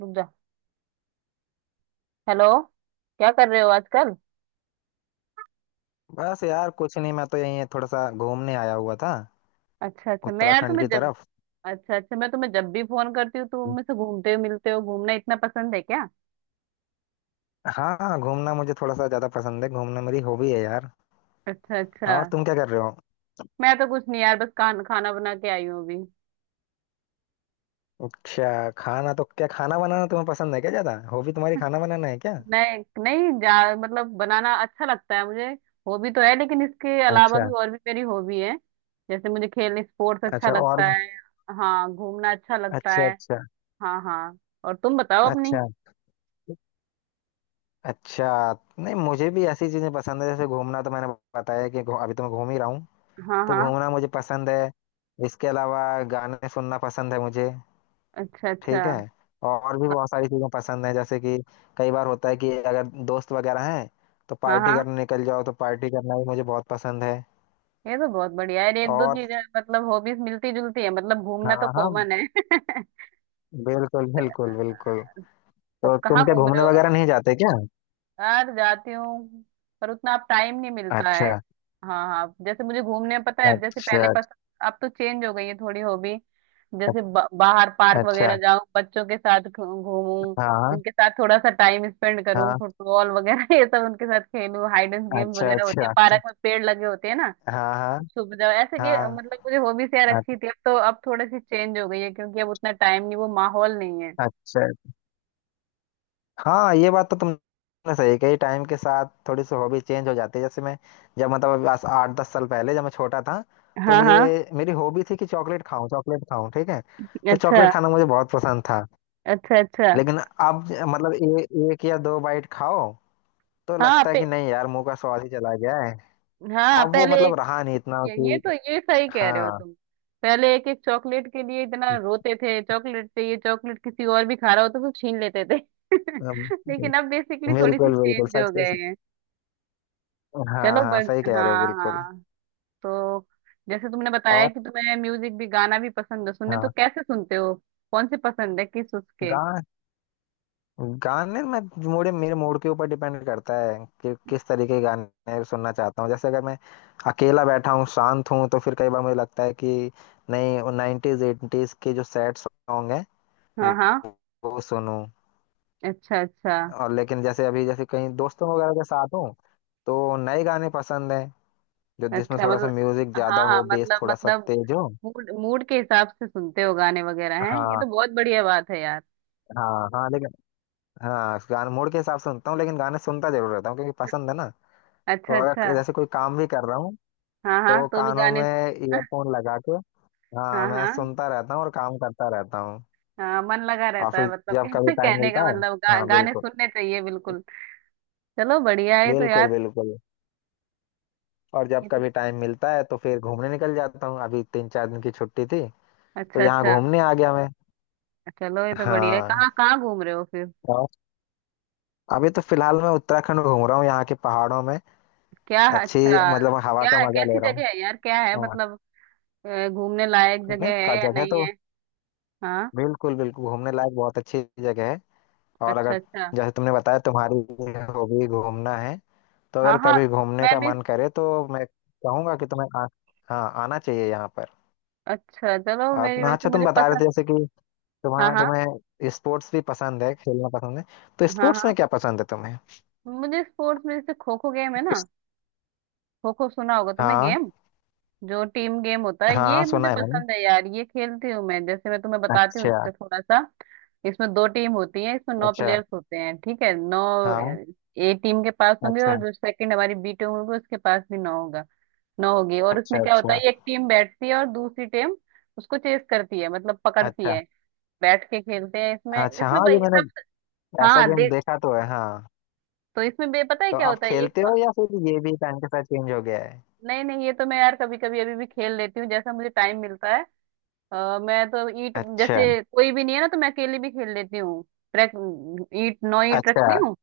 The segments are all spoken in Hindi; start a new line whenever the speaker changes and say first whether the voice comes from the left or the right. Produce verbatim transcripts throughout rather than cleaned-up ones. right: रुक जा। हेलो। क्या कर रहे हो आजकल?
left: बस यार कुछ नहीं। मैं तो यहीं थोड़ा सा घूमने आया हुआ था,
right: अच्छा अच्छा, मैं यार
left: उत्तराखंड
right: तुम्हें
left: की
right: जब...
left: तरफ।
right: अच्छा अच्छा, मैं तुम्हें जब भी फोन करती हूँ तुम मुझसे घूमते हो, मिलते हो। घूमना इतना पसंद है क्या?
left: हाँ, घूमना मुझे थोड़ा सा ज्यादा पसंद है। घूमना मेरी हॉबी है यार।
right: अच्छा अच्छा।
left: और तुम क्या कर रहे हो?
right: मैं तो कुछ नहीं यार, बस खान, खाना बना के आई हूँ अभी।
left: अच्छा, खाना तो? क्या खाना बनाना तुम्हें पसंद है क्या? ज्यादा हॉबी तुम्हारी खाना बनाना है क्या?
right: नहीं नहीं जा। मतलब बनाना अच्छा लगता है मुझे। हॉबी तो है लेकिन इसके अलावा
left: अच्छा
right: भी और भी मेरी हॉबी है। जैसे मुझे खेलने स्पोर्ट्स अच्छा
left: अच्छा। और?
right: लगता है। हाँ घूमना अच्छा लगता
left: अच्छा
right: है।
left: अच्छा।
right: हाँ हाँ। और तुम बताओ अपनी।
left: अच्छा अच्छा। नहीं, मुझे भी ऐसी चीजें पसंद है, जैसे घूमना तो मैंने बताया कि घू- अभी तो मैं घूम ही रहा हूँ।
right: हाँ
left: तो
right: हाँ।
left: घूमना मुझे पसंद है। इसके अलावा गाने सुनना पसंद है मुझे।
right: अच्छा अच्छा।
left: ठीक है। और भी बहुत सारी चीजें पसंद है, जैसे कि कई बार होता है कि अगर दोस्त वगैरह हैं तो
right: हाँ
left: पार्टी
right: हाँ,
left: करने निकल जाओ, तो पार्टी करना भी मुझे बहुत पसंद है।
right: ये तो बहुत बढ़िया है। एक दो
left: और
right: चीजें मतलब हॉबीज मिलती जुलती है, मतलब घूमना तो
left: हाँ हाँ,
right: कॉमन है
left: बिल्कुल बिल्कुल बिल्कुल।
right: तो
left: तो
right: कहाँ
left: तुम क्या
right: घूम रहे
left: घूमने
right: हो?
left: वगैरह नहीं जाते क्या?
right: यार जाती हूँ, पर उतना अब टाइम नहीं मिलता है।
left: अच्छा
right: हाँ हाँ, जैसे मुझे घूमने में पता है, जैसे पहले
left: अच्छा
right: पसंद... अब तो चेंज हो गई है थोड़ी हॉबी। जैसे ब- बाहर पार्क वगैरह
left: अच्छा।
right: जाऊं, बच्चों के साथ घू- घूमूं,
left: हाँ
right: उनके साथ थोड़ा सा टाइम स्पेंड करूं।
left: हाँ।
right: फुटबॉल वगैरह ये सब उनके साथ खेलूं। हाइड एंड गेम
left: अच्छा
right: वगैरह होते हैं,
left: अच्छा अच्छा।
right: पार्क में पेड़ लगे होते हैं ना,
left: हाँ हाँ
right: छुप जाओ ऐसे कि... मतलब मुझे हॉबीज यार
left: हाँ।
right: अच्छी थी। अब तो अब थोड़ी सी चेंज हो गई है क्योंकि अब उतना टाइम नहीं, वो माहौल नहीं है।
left: अच्छा। हाँ, ये बात तो तुमने सही कही, टाइम के साथ थोड़ी सी हॉबी चेंज हो जाती है। जैसे मैं, जब मतलब अभी आज आठ दस साल पहले, जब मैं छोटा था तो
right: हाँ हाँ।
left: मुझे, मेरी हॉबी थी कि चॉकलेट खाऊं चॉकलेट खाऊं। ठीक है। तो
right: अच्छा
left: चॉकलेट खाना मुझे बहुत पसंद था।
right: अच्छा अच्छा।
left: लेकिन अब ज- मतलब ए, एक या दो बाइट खाओ तो
right: हाँ
left: लगता है
right: पे,
left: कि नहीं यार मुंह का स्वाद ही चला गया है।
right: हाँ
left: अब वो
right: पहले
left: मतलब
right: एक-
left: रहा नहीं इतना
right: ये, ये
left: कि
right: तो ये सही कह रहे हो
left: हाँ।
right: तुम। पहले एक एक चॉकलेट के लिए इतना रोते थे, चॉकलेट चाहिए, चॉकलेट किसी और भी खा रहा हो तो सब छीन लेते थे
left: अम,
right: लेकिन अब बेसिकली थोड़ी सी
left: बिल्कुल बिल्कुल
right: चेंज हो गए
left: सच।
right: हैं।
left: हाँ
right: चलो
left: हाँ,
right: बस।
left: सही कह रहे हो
right: हाँ
left: बिल्कुल।
right: हाँ। तो जैसे तुमने बताया
left: और
right: कि तुम्हें म्यूजिक भी, गाना भी पसंद है सुनने, तो
left: हाँ,
right: कैसे सुनते हो? कौन से पसंद है किस उसके?
left: गाने में मोड़े मेरे मूड के ऊपर डिपेंड करता है कि किस तरीके के गाने सुनना चाहता हूँ। जैसे अगर मैं अकेला बैठा हूँ शांत हूँ तो फिर कई बार मुझे लगता है कि नहीं, नाइन्टीज एटीज के जो सैड सॉन्ग हैं
right: हाँ
left: वो,
right: हाँ।
left: वो सुनूं।
right: अच्छा अच्छा।
left: और लेकिन जैसे अभी जैसे कहीं दोस्तों वगैरह के साथ हूँ तो नए गाने पसंद हैं, जो जिसमें
right: अच्छा
left: थोड़ा सा
right: मतलब...
left: म्यूजिक ज्यादा
right: हाँ हाँ,
left: हो, बेस
right: मतलब
left: थोड़ा सा
right: मतलब
left: तेज हो।
right: मूड मूड के हिसाब से सुनते हो गाने वगैरह हैं, ये
left: हाँ
right: तो बहुत बढ़िया बात है यार।
left: हाँ हाँ, लेकिन हाँ, गाने मूड के हिसाब से सुनता हूँ, लेकिन गाने सुनता जरूर रहता हूँ क्योंकि पसंद है ना।
right: अच्छा
left: तो
right: अच्छा।
left: अगर जैसे कोई काम भी कर रहा हूँ
right: हाँ हाँ,
left: तो
right: तो भी
left: कानों
right: गाने
left: में ईयरफोन लगा के, हाँ,
right: हाँ
left: मैं
right: हाँ
left: सुनता रहता हूँ और काम करता रहता हूँ।
right: हाँ मन लगा
left: और
right: रहता
left: फिर
right: है, मतलब
left: जब कभी टाइम
right: कहने का
left: मिलता है,
right: मतलब गा,
left: हाँ
right: गाने
left: बिल्कुल,
right: सुनने चाहिए बिल्कुल। चलो बढ़िया है तो यार।
left: बिल्कुल बिल्कुल। और जब
right: ये तो...
left: कभी टाइम मिलता है तो फिर घूमने निकल जाता हूँ। अभी तीन चार दिन की छुट्टी थी तो
right: अच्छा
left: यहाँ
right: अच्छा।
left: घूमने आ गया मैं।
right: चलो ये तो बढ़िया है।
left: हाँ।
right: कहाँ कहाँ घूम रहे हो फिर?
left: और अभी तो फिलहाल मैं उत्तराखंड घूम रहा हूँ, यहाँ के पहाड़ों में।
right: क्या?
left: अच्छी,
right: अच्छा
left: मतलब हवा
right: क्या
left: का
right: है?
left: मजा
right: कैसी
left: ले रहा हूँ।
right: जगह है यार? क्या है
left: हाँ।
right: मतलब, अ, घूमने लायक
left: नहीं
right: जगह है
left: का,
right: या
left: जगह
right: नहीं
left: तो
right: है? हाँ।
left: बिल्कुल बिल्कुल घूमने लायक बहुत अच्छी जगह है। और
right: अच्छा
left: अगर
right: अच्छा।
left: जैसे तुमने बताया तुम्हारी हॉबी घूमना है, तो
right: हाँ
left: अगर
right: हाँ,
left: कभी घूमने
right: मैं
left: का
right: भी...
left: मन करे तो मैं कहूंगा कि तुम्हें आ, हाँ, आना चाहिए यहाँ पर।
right: अच्छा चलो, मेरी
left: और-
right: वैसे
left: अच्छा, तुम
right: मुझे
left: बता रहे
right: पसंद...
left: थे जैसे कि
right: हाँ
left: तुम्हें
right: हाँ।
left: तुम्हें स्पोर्ट्स भी पसंद है, खेलना पसंद है। तो
right: हाँ
left: स्पोर्ट्स में
right: हाँ।
left: क्या पसंद है तुम्हें?
right: मुझे स्पोर्ट्स में जैसे खो खो गेम है ना,
left: इस-
right: खो खो सुना होगा तुमने
left: हाँ
right: गेम। जो टीम गेम होता है,
left: हाँ
right: ये
left: हाँ, सुना
right: मुझे
left: है मैंने।
right: पसंद है यार, ये खेलती हूँ मैं। जैसे मैं तुम्हें बताती हूँ
left: अच्छा
right: इसका थोड़ा सा। इसमें दो टीम होती है, इसमें नौ
left: अच्छा।
right: प्लेयर्स होते हैं, ठीक है? नौ
left: हाँ।
right: ए टीम के पास होंगे और
left: अच्छा
right: जो सेकंड हमारी बी टीम होगी, उसके पास भी नौ होगा ना, होगी। और उसमें
left: अच्छा
right: क्या होता
left: अच्छा।
right: है, एक टीम बैठती है और दूसरी टीम उसको चेस करती है, मतलब पकड़ती
left: अच्छा
right: है। बैठ के खेलते हैं इसमें,
left: अच्छा। हाँ,
right: इसमें
left: ये
right: भाई
left: मैंने
right: सब।
left: ऐसा
right: हाँ
left: गेम
right: दे।
left: देखा तो है, हाँ।
right: तो इसमें बे पता है
left: तो
right: क्या
left: आप
right: होता है
left: खेलते
right: एक...
left: हो या फिर ये भी टाइम के साथ चेंज हो गया है?
right: नहीं नहीं, ये तो मैं यार कभी कभी अभी भी खेल लेती हूँ, जैसा मुझे टाइम मिलता है। अ, मैं तो ईट
left: अच्छा
right: जैसे कोई भी नहीं है ना, तो मैं अकेली भी खेल लेती हूँ। रख। ईट नौ ईट
left: अच्छा,
right: रखती हूँ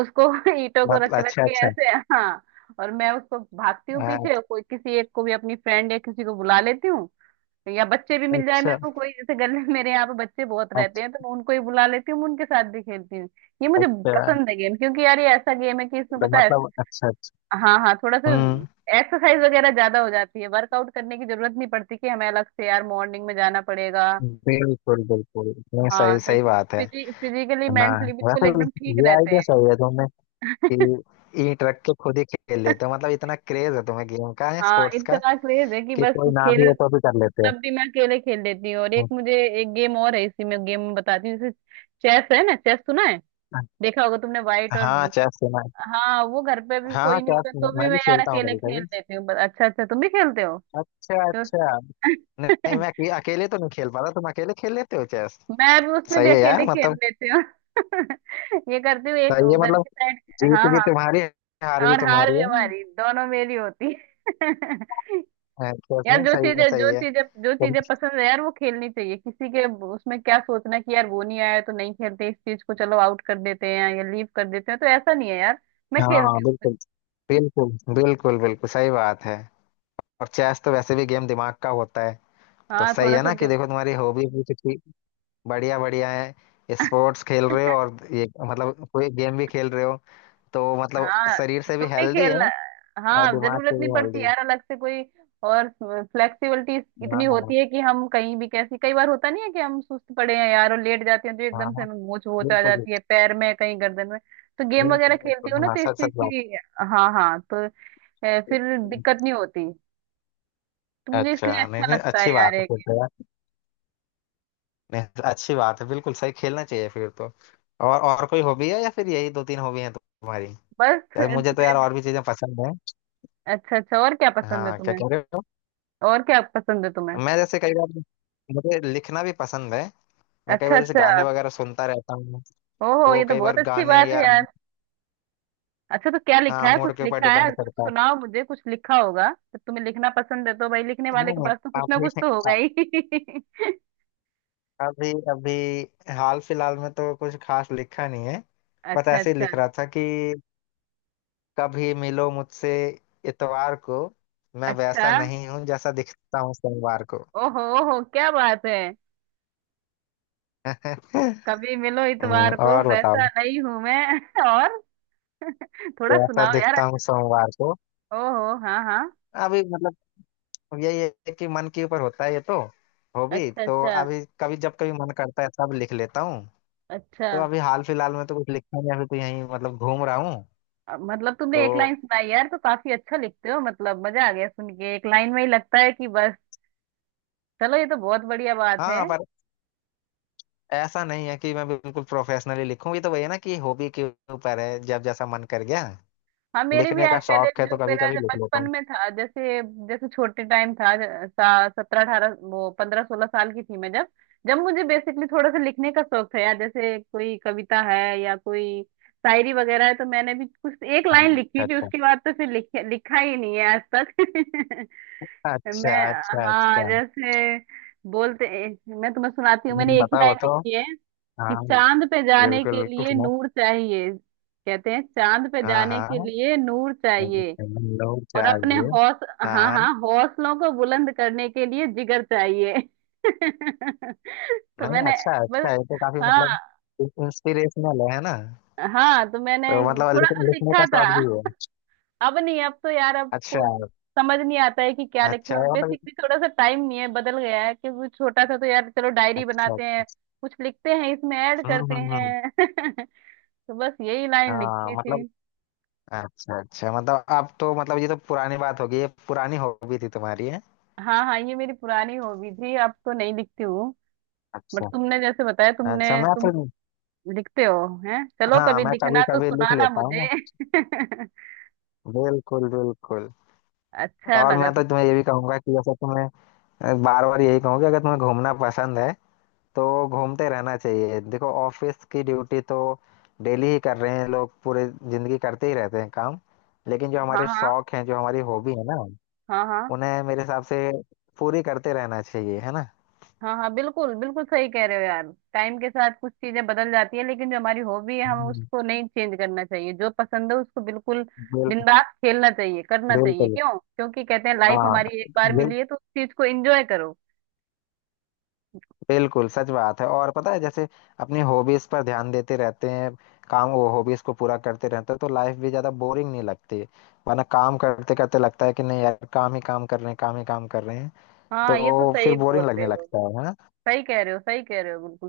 right: उसको। ईटों को
left: मतलब
right: रख रख
left: अच्छा
right: के
left: अच्छा।
right: ऐसे, हाँ। और मैं उसको भागती हूँ पीछे, और
left: अच्छा
right: कोई किसी एक को भी अपनी फ्रेंड या किसी को बुला लेती हूँ, या बच्चे भी मिल जाए मेरे को कोई, जैसे गले मेरे यहाँ पे बच्चे बहुत रहते
left: अच्छा
right: हैं, तो मैं उनको ही बुला लेती हूँ, मैं उनके साथ भी खेलती हूँ। ये मुझे
left: अच्छा।
right: पसंद है गेम, क्योंकि यार ये ऐसा गेम है कि इसमें
left: तो
right: पता है,
left: मतलब अच्छा अच्छा।
right: हाँ हाँ थोड़ा सा
left: हम्म।
right: एक्सरसाइज वगैरह ज्यादा हो जाती है, वर्कआउट करने की जरूरत नहीं पड़ती कि हमें अलग से यार मॉर्निंग में जाना पड़ेगा।
left: बिल्कुल बिल्कुल, नहीं
right: हाँ
left: सही
right: तो
left: सही बात
right: इसमें
left: है।
right: फिजिकली
left: हाँ,
right: मेंटली बिल्कुल
left: वैसे भी
right: एकदम ठीक
left: ये
right: रहते
left: आइडिया
right: हैं।
left: सही है तुमने, कि ईंट रख के खुद ही खेल लेते हो। मतलब इतना क्रेज है तुम्हें गेम का, है
right: हाँ
left: स्पोर्ट्स का,
right: इतना क्रेज है कि
left: कि
right: बस
left: कोई ना भी
right: खेल,
left: हो तो भी कर लेते
right: तब भी मैं अकेले खेल लेती हूँ। और एक
left: हो।
right: मुझे, एक गेम और है इसी में, गेम बताती हूँ जैसे चेस है ना? चेस सुना है, देखा होगा तुमने, व्हाइट और...
left: हाँ, चेस सुना है।
right: हाँ वो घर पे भी
left: हाँ हाँ,
right: कोई नहीं
left: चेस
right: होता
left: मैं
right: तो भी
left: मैं भी
right: मैं यार
left: खेलता हूँ
right: अकेले
left: कभी
right: खेल
left: कभी।
right: लेती हूँ बस। अच्छा अच्छा तुम भी खेलते हो?
left: अच्छा
right: तो
left: अच्छा। नहीं, मैं अके- अकेले तो नहीं खेल पाता। तुम अकेले खेल लेते हो चेस?
right: मैं भी उसमें भी
left: सही है यार,
right: अकेले खेल
left: मतलब
right: लेती हूँ। ये करती हूँ एक
left: सही है
right: उधर
left: मतलब।
right: की साइड।
left: जीत
right: हाँ
left: भी
right: हाँ,
left: तुम्हारी है, हार भी
right: और हार
left: तुम्हारी
right: भी
left: है।
right: हमारी दोनों मेरी होती है
left: हाँ, चेस
right: यार
left: में
right: जो
left: सही है
right: चीजें
left: सही
right: जो
left: है।
right: चीजें जो चीजें पसंद है यार वो खेलनी चाहिए। किसी के उसमें क्या सोचना कि यार वो नहीं आया तो नहीं खेलते इस चीज को, चलो आउट कर देते हैं या लीव कर देते हैं, तो ऐसा नहीं है यार। मैं
left: हाँ
right: खेलती
left: बिल्कुल बिल्कुल बिल्कुल। बिल्कुल सही बात है। और चेस तो वैसे भी गेम दिमाग का होता है।
right: हूँ।
left: तो
right: हाँ
left: सही
right: थोड़ा
left: है
right: सा।
left: ना कि देखो, तुम्हारी हॉबी भी कितनी बढ़िया, बढ़िया है। स्पोर्ट्स खेल रहे हो और ये मतलब कोई गेम भी खेल रहे हो। तो मतलब
right: हाँ
left: शरीर से
right: तुम
left: भी
right: भी
left: हेल्दी है
right: खेलना।
left: और
right: हाँ
left: दिमाग
right: जरूरत
left: से भी
right: नहीं पड़ती
left: हेल्दी।
right: यार अलग से कोई। और फ्लेक्सिबिलिटी इतनी
left: हाँ
right: होती है कि हम कहीं भी कैसी, कई बार होता नहीं है कि हम सुस्त पड़े हैं यार और लेट जाते हैं, तो
left: हाँ
right: एकदम से
left: हाँ,
right: हमें मोच वोच आ
left: बिल्कुल
right: जाती है पैर में, कहीं गर्दन में। तो गेम वगैरह
left: बिल्कुल
right: खेलती
left: बिल्कुल
right: हो ना
left: हाँ,
right: तो इस
left: सच
right: चीज
left: सच बात
right: की... हाँ हाँ। तो अ, फिर दिक्कत
left: है।
right: नहीं होती। तो मुझे इसलिए
left: अच्छा, नहीं
right: अच्छा
left: नहीं,
right: लगता
left: अच्छी
right: है यार
left: बात है
right: ये
left: फिर
right: game।
left: तो यार। नहीं, अच्छी बात है, बिल्कुल सही, खेलना चाहिए फिर तो। और और कोई हॉबी है या फिर यही दो तीन हॉबी है तुम्हारी?
right: बस
left: यार
right: अ,
left: मुझे तो यार और भी चीजें पसंद है।
right: अच्छा अच्छा, और क्या पसंद है
left: हाँ क्या
right: तुम्हें?
left: कह रहे हो?
right: और क्या पसंद है तुम्हें?
left: मैं जैसे कई बार, मुझे लिखना भी पसंद है। मैं कई
right: अच्छा
left: बार जैसे
right: अच्छा।
left: गाने वगैरह सुनता रहता हूँ,
right: ओहो,
left: तो
right: ये तो
left: कई बार
right: बहुत अच्छी
left: गाने
right: बात
left: या
right: है यार। अच्छा तो क्या लिखा
left: हाँ,
right: है?
left: मूड
right: कुछ
left: के ऊपर
right: लिखा है,
left: डिपेंड
right: कुछ
left: करता है।
right: सुनाओ मुझे। कुछ लिखा होगा, जब तुम्हें लिखना पसंद है तो भाई लिखने वाले के
left: हम्म,
right: पास तो कुछ ना
left: अभी,
right: कुछ तो होगा ही
left: अभी अभी हाल फिलहाल में तो कुछ खास लिखा नहीं है। बस
right: अच्छा
left: ऐसे ही
right: अच्छा
left: लिख रहा था कि कभी मिलो मुझसे इतवार को, मैं
right: अच्छा।
left: वैसा नहीं हूँ जैसा दिखता हूँ सोमवार को।
right: ओहो ओहो क्या बात है! कभी मिलो
left: हम्म,
right: इतवार को,
left: और बताओ।
right: वैसा नहीं हूं मैं और थोड़ा
left: जैसा
right: सुनाओ यार।
left: दिखता हूँ सोमवार को।
right: ओहो हाँ हाँ।
left: अभी मतलब अब यही है कि मन के ऊपर होता है ये तो। हॉबी
right: अच्छा
left: तो
right: अच्छा
left: अभी कभी, जब कभी मन करता है सब लिख लेता हूँ।
right: अच्छा।
left: तो अभी हाल फिलहाल में तो कुछ लिखा नहीं है, अभी तो यहीं मतलब घूम रहा हूँ
right: अब मतलब
left: तो।
right: तुमने एक लाइन सुनाई यार, तो काफी अच्छा लिखते हो मतलब, मजा आ गया सुन के। एक लाइन में ही लगता है कि बस। चलो ये तो बहुत बढ़िया बात है।
left: हाँ, पर ऐसा नहीं है कि मैं बिल्कुल प्रोफेशनली लिखूँ, ये तो वही है ना कि हॉबी के ऊपर है, जब जैसा मन कर गया,
right: हाँ मेरे भी
left: लिखने
right: यार
left: का
right: पहले,
left: शौक है
right: जो
left: तो कभी
right: मेरा
left: कभी
right: जो
left: लिख लेता
right: बचपन
left: हूँ।
right: में था, जैसे जैसे छोटे टाइम था, सत्रह अठारह, वो पंद्रह सोलह साल की थी मैं जब, जब मुझे बेसिकली थोड़ा सा लिखने का शौक था यार। जैसे कोई कविता है या कोई शायरी वगैरह है, तो मैंने भी कुछ एक
left: हाँ,
right: लाइन लिखी थी,
left: अच्छा
right: उसके बाद तो फिर लिख, लिखा ही नहीं है आज तक
left: अच्छा अच्छा
right: मैं,
left: अच्छा
right: हाँ
left: अच्छा।
right: जैसे, बोलते, मैं तुम्हें सुनाती हूँ,
left: हम्म,
right: मैंने एक ही
left: बताओ
right: लाइन
left: बताओ।
right: लिखी है कि
left: हाँ
right: चांद पे जाने
left: बिल्कुल
right: के
left: बिल्कुल।
right: लिए नूर चाहिए। कहते हैं चांद पे
left: हाँ
right: जाने के
left: हाँ,
right: लिए नूर चाहिए,
left: लोग
right: और अपने
left: चाहिए।
right: हौस,
left: हाँ
right: हाँ
left: हाँ।
right: हाँ, हौसलों को बुलंद करने के लिए जिगर चाहिए तो
left: नहीं,
right: मैंने
left: अच्छा है
right: बस,
left: अच्छा है, ये तो काफी
right: हाँ
left: मतलब इंस्पिरेशनल है ना।
right: हाँ, तो मैंने
left: तो मतलब
right: थोड़ा
left: लिखने,
right: सा
left: लिखने
right: लिखा
left: का
right: था।
left: शौक भी है।
right: अब नहीं, अब तो यार अब
left: अच्छा,
right: को समझ नहीं आता है कि क्या लिखे।
left: अच्छा
right: और
left: है मतलब।
right: बेसिकली थोड़ा सा टाइम नहीं है, बदल गया है क्योंकि छोटा था तो यार, चलो डायरी
left: अच्छा
right: बनाते हैं,
left: अच्छा।
right: कुछ लिखते हैं, इसमें ऐड
left: हम्म
right: करते
left: हम्म हम्म।
right: हैं तो बस यही लाइन
left: हाँ
right: लिखी थी।
left: मतलब, अच्छा अच्छा। मतलब अब तो मतलब ये तो पुरानी बात होगी, ये पुरानी हॉबी थी तुम्हारी, है।
right: हाँ हाँ, ये मेरी पुरानी हॉबी थी, अब तो नहीं लिखती हूँ। बट
left: अच्छा
right: तुमने जैसे बताया,
left: अच्छा,
right: तुमने
left: मैं
right: तुम
left: तो
right: लिखते हो, हैं, चलो
left: हाँ,
right: कभी
left: मैं कभी
right: लिखना तो
left: कभी लिख
right: सुनाना
left: लेता
right: मुझे
left: हूँ। बिल्कुल बिल्कुल।
right: अच्छा
left: और
right: लगा
left: मैं
right: तो।
left: तो तुम्हें ये भी कहूंगा कि जैसे तुम्हें, बार बार यही कहूंगा, अगर तुम्हें घूमना पसंद है तो घूमते रहना चाहिए। देखो, ऑफिस की ड्यूटी तो डेली ही कर रहे हैं लोग, पूरे जिंदगी करते ही रहते हैं काम। लेकिन जो
right: हाँ
left: हमारे
right: हाँ।
left: शौक हैं, जो हमारी हॉबी है ना,
right: हाँ हाँ।
left: उन्हें मेरे हिसाब से पूरी करते रहना चाहिए, है ना।
right: हाँ हाँ। बिल्कुल बिल्कुल सही कह रहे हो यार। टाइम के साथ कुछ चीजें बदल जाती है, लेकिन जो हमारी हॉबी है हमें
left: हम्म,
right: उसको नहीं चेंज करना चाहिए, जो पसंद है उसको बिल्कुल
left: बिल,
right: दिन रात खेलना चाहिए, करना चाहिए।
left: बिल्कुल।
right: क्यों? क्योंकि कहते हैं लाइफ
left: हाँ
right: हमारी एक बार
left: बिल,
right: मिली है, तो उस चीज को एंजॉय करो।
left: बिल्कुल सच बात है। और पता है, जैसे अपनी हॉबीज पर ध्यान देते रहते हैं काम, वो हॉबीज को पूरा करते रहते हैं, तो लाइफ भी ज्यादा बोरिंग नहीं लगती। वरना काम करते करते लगता है कि नहीं यार, काम ही काम कर रहे हैं, काम ही काम कर रहे हैं।
right: हाँ ये तो
left: तो फिर
right: सही बोल
left: बोरिंग
right: रहे
left: लगने
right: हो,
left: लगता है है ना।
right: सही कह रहे हो, सही कह रहे हो बिल्कुल।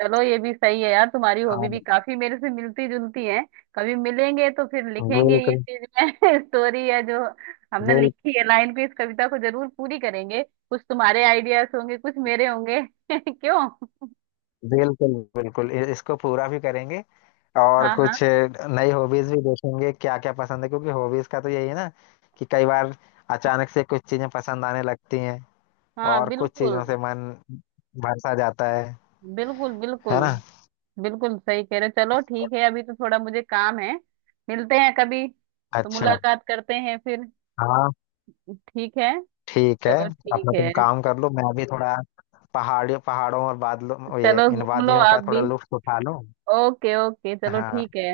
right: चलो ये भी सही है यार, तुम्हारी हॉबी
left: हाँ,
right: भी काफी मेरे से मिलती जुलती है। कभी मिलेंगे तो फिर लिखेंगे ये
left: बिल्कुल
right: चीज में स्टोरी है, जो हमने
left: बिल,
right: लिखी है लाइन पे, इस कविता को जरूर पूरी करेंगे। कुछ तुम्हारे आइडियाज होंगे, कुछ मेरे होंगे क्यों?
left: बिल्कुल बिल्कुल इ- इसको पूरा भी करेंगे। और
right: हाँ हाँ
left: कुछ नई हॉबीज भी देखेंगे क्या क्या पसंद है, क्योंकि हॉबीज का तो यही है ना कि कई बार अचानक से कुछ चीजें पसंद आने लगती हैं
right: हाँ।
left: और कुछ चीजों
right: बिल्कुल
left: से मन भर सा जाता है
right: बिल्कुल
left: है
right: बिल्कुल।
left: ना।
right: बिल्कुल सही कह रहे हो। चलो ठीक है, अभी तो थोड़ा मुझे काम है, मिलते हैं कभी, तो
left: अच्छा।
right: मुलाकात करते हैं फिर,
left: हाँ।
right: ठीक है?
left: ठीक है।
right: चलो ठीक
left: अपना तुम
right: है।
left: काम कर लो, मैं भी थोड़ा पहाड़ियों, पहाड़ों और बादलों, ये
right: चलो
left: इन
right: घूम लो
left: वादियों का
right: आप
left: थोड़ा
right: भी।
left: लुत्फ उठा लूं।
right: ओके ओके चलो ठीक
left: हाँ
right: है।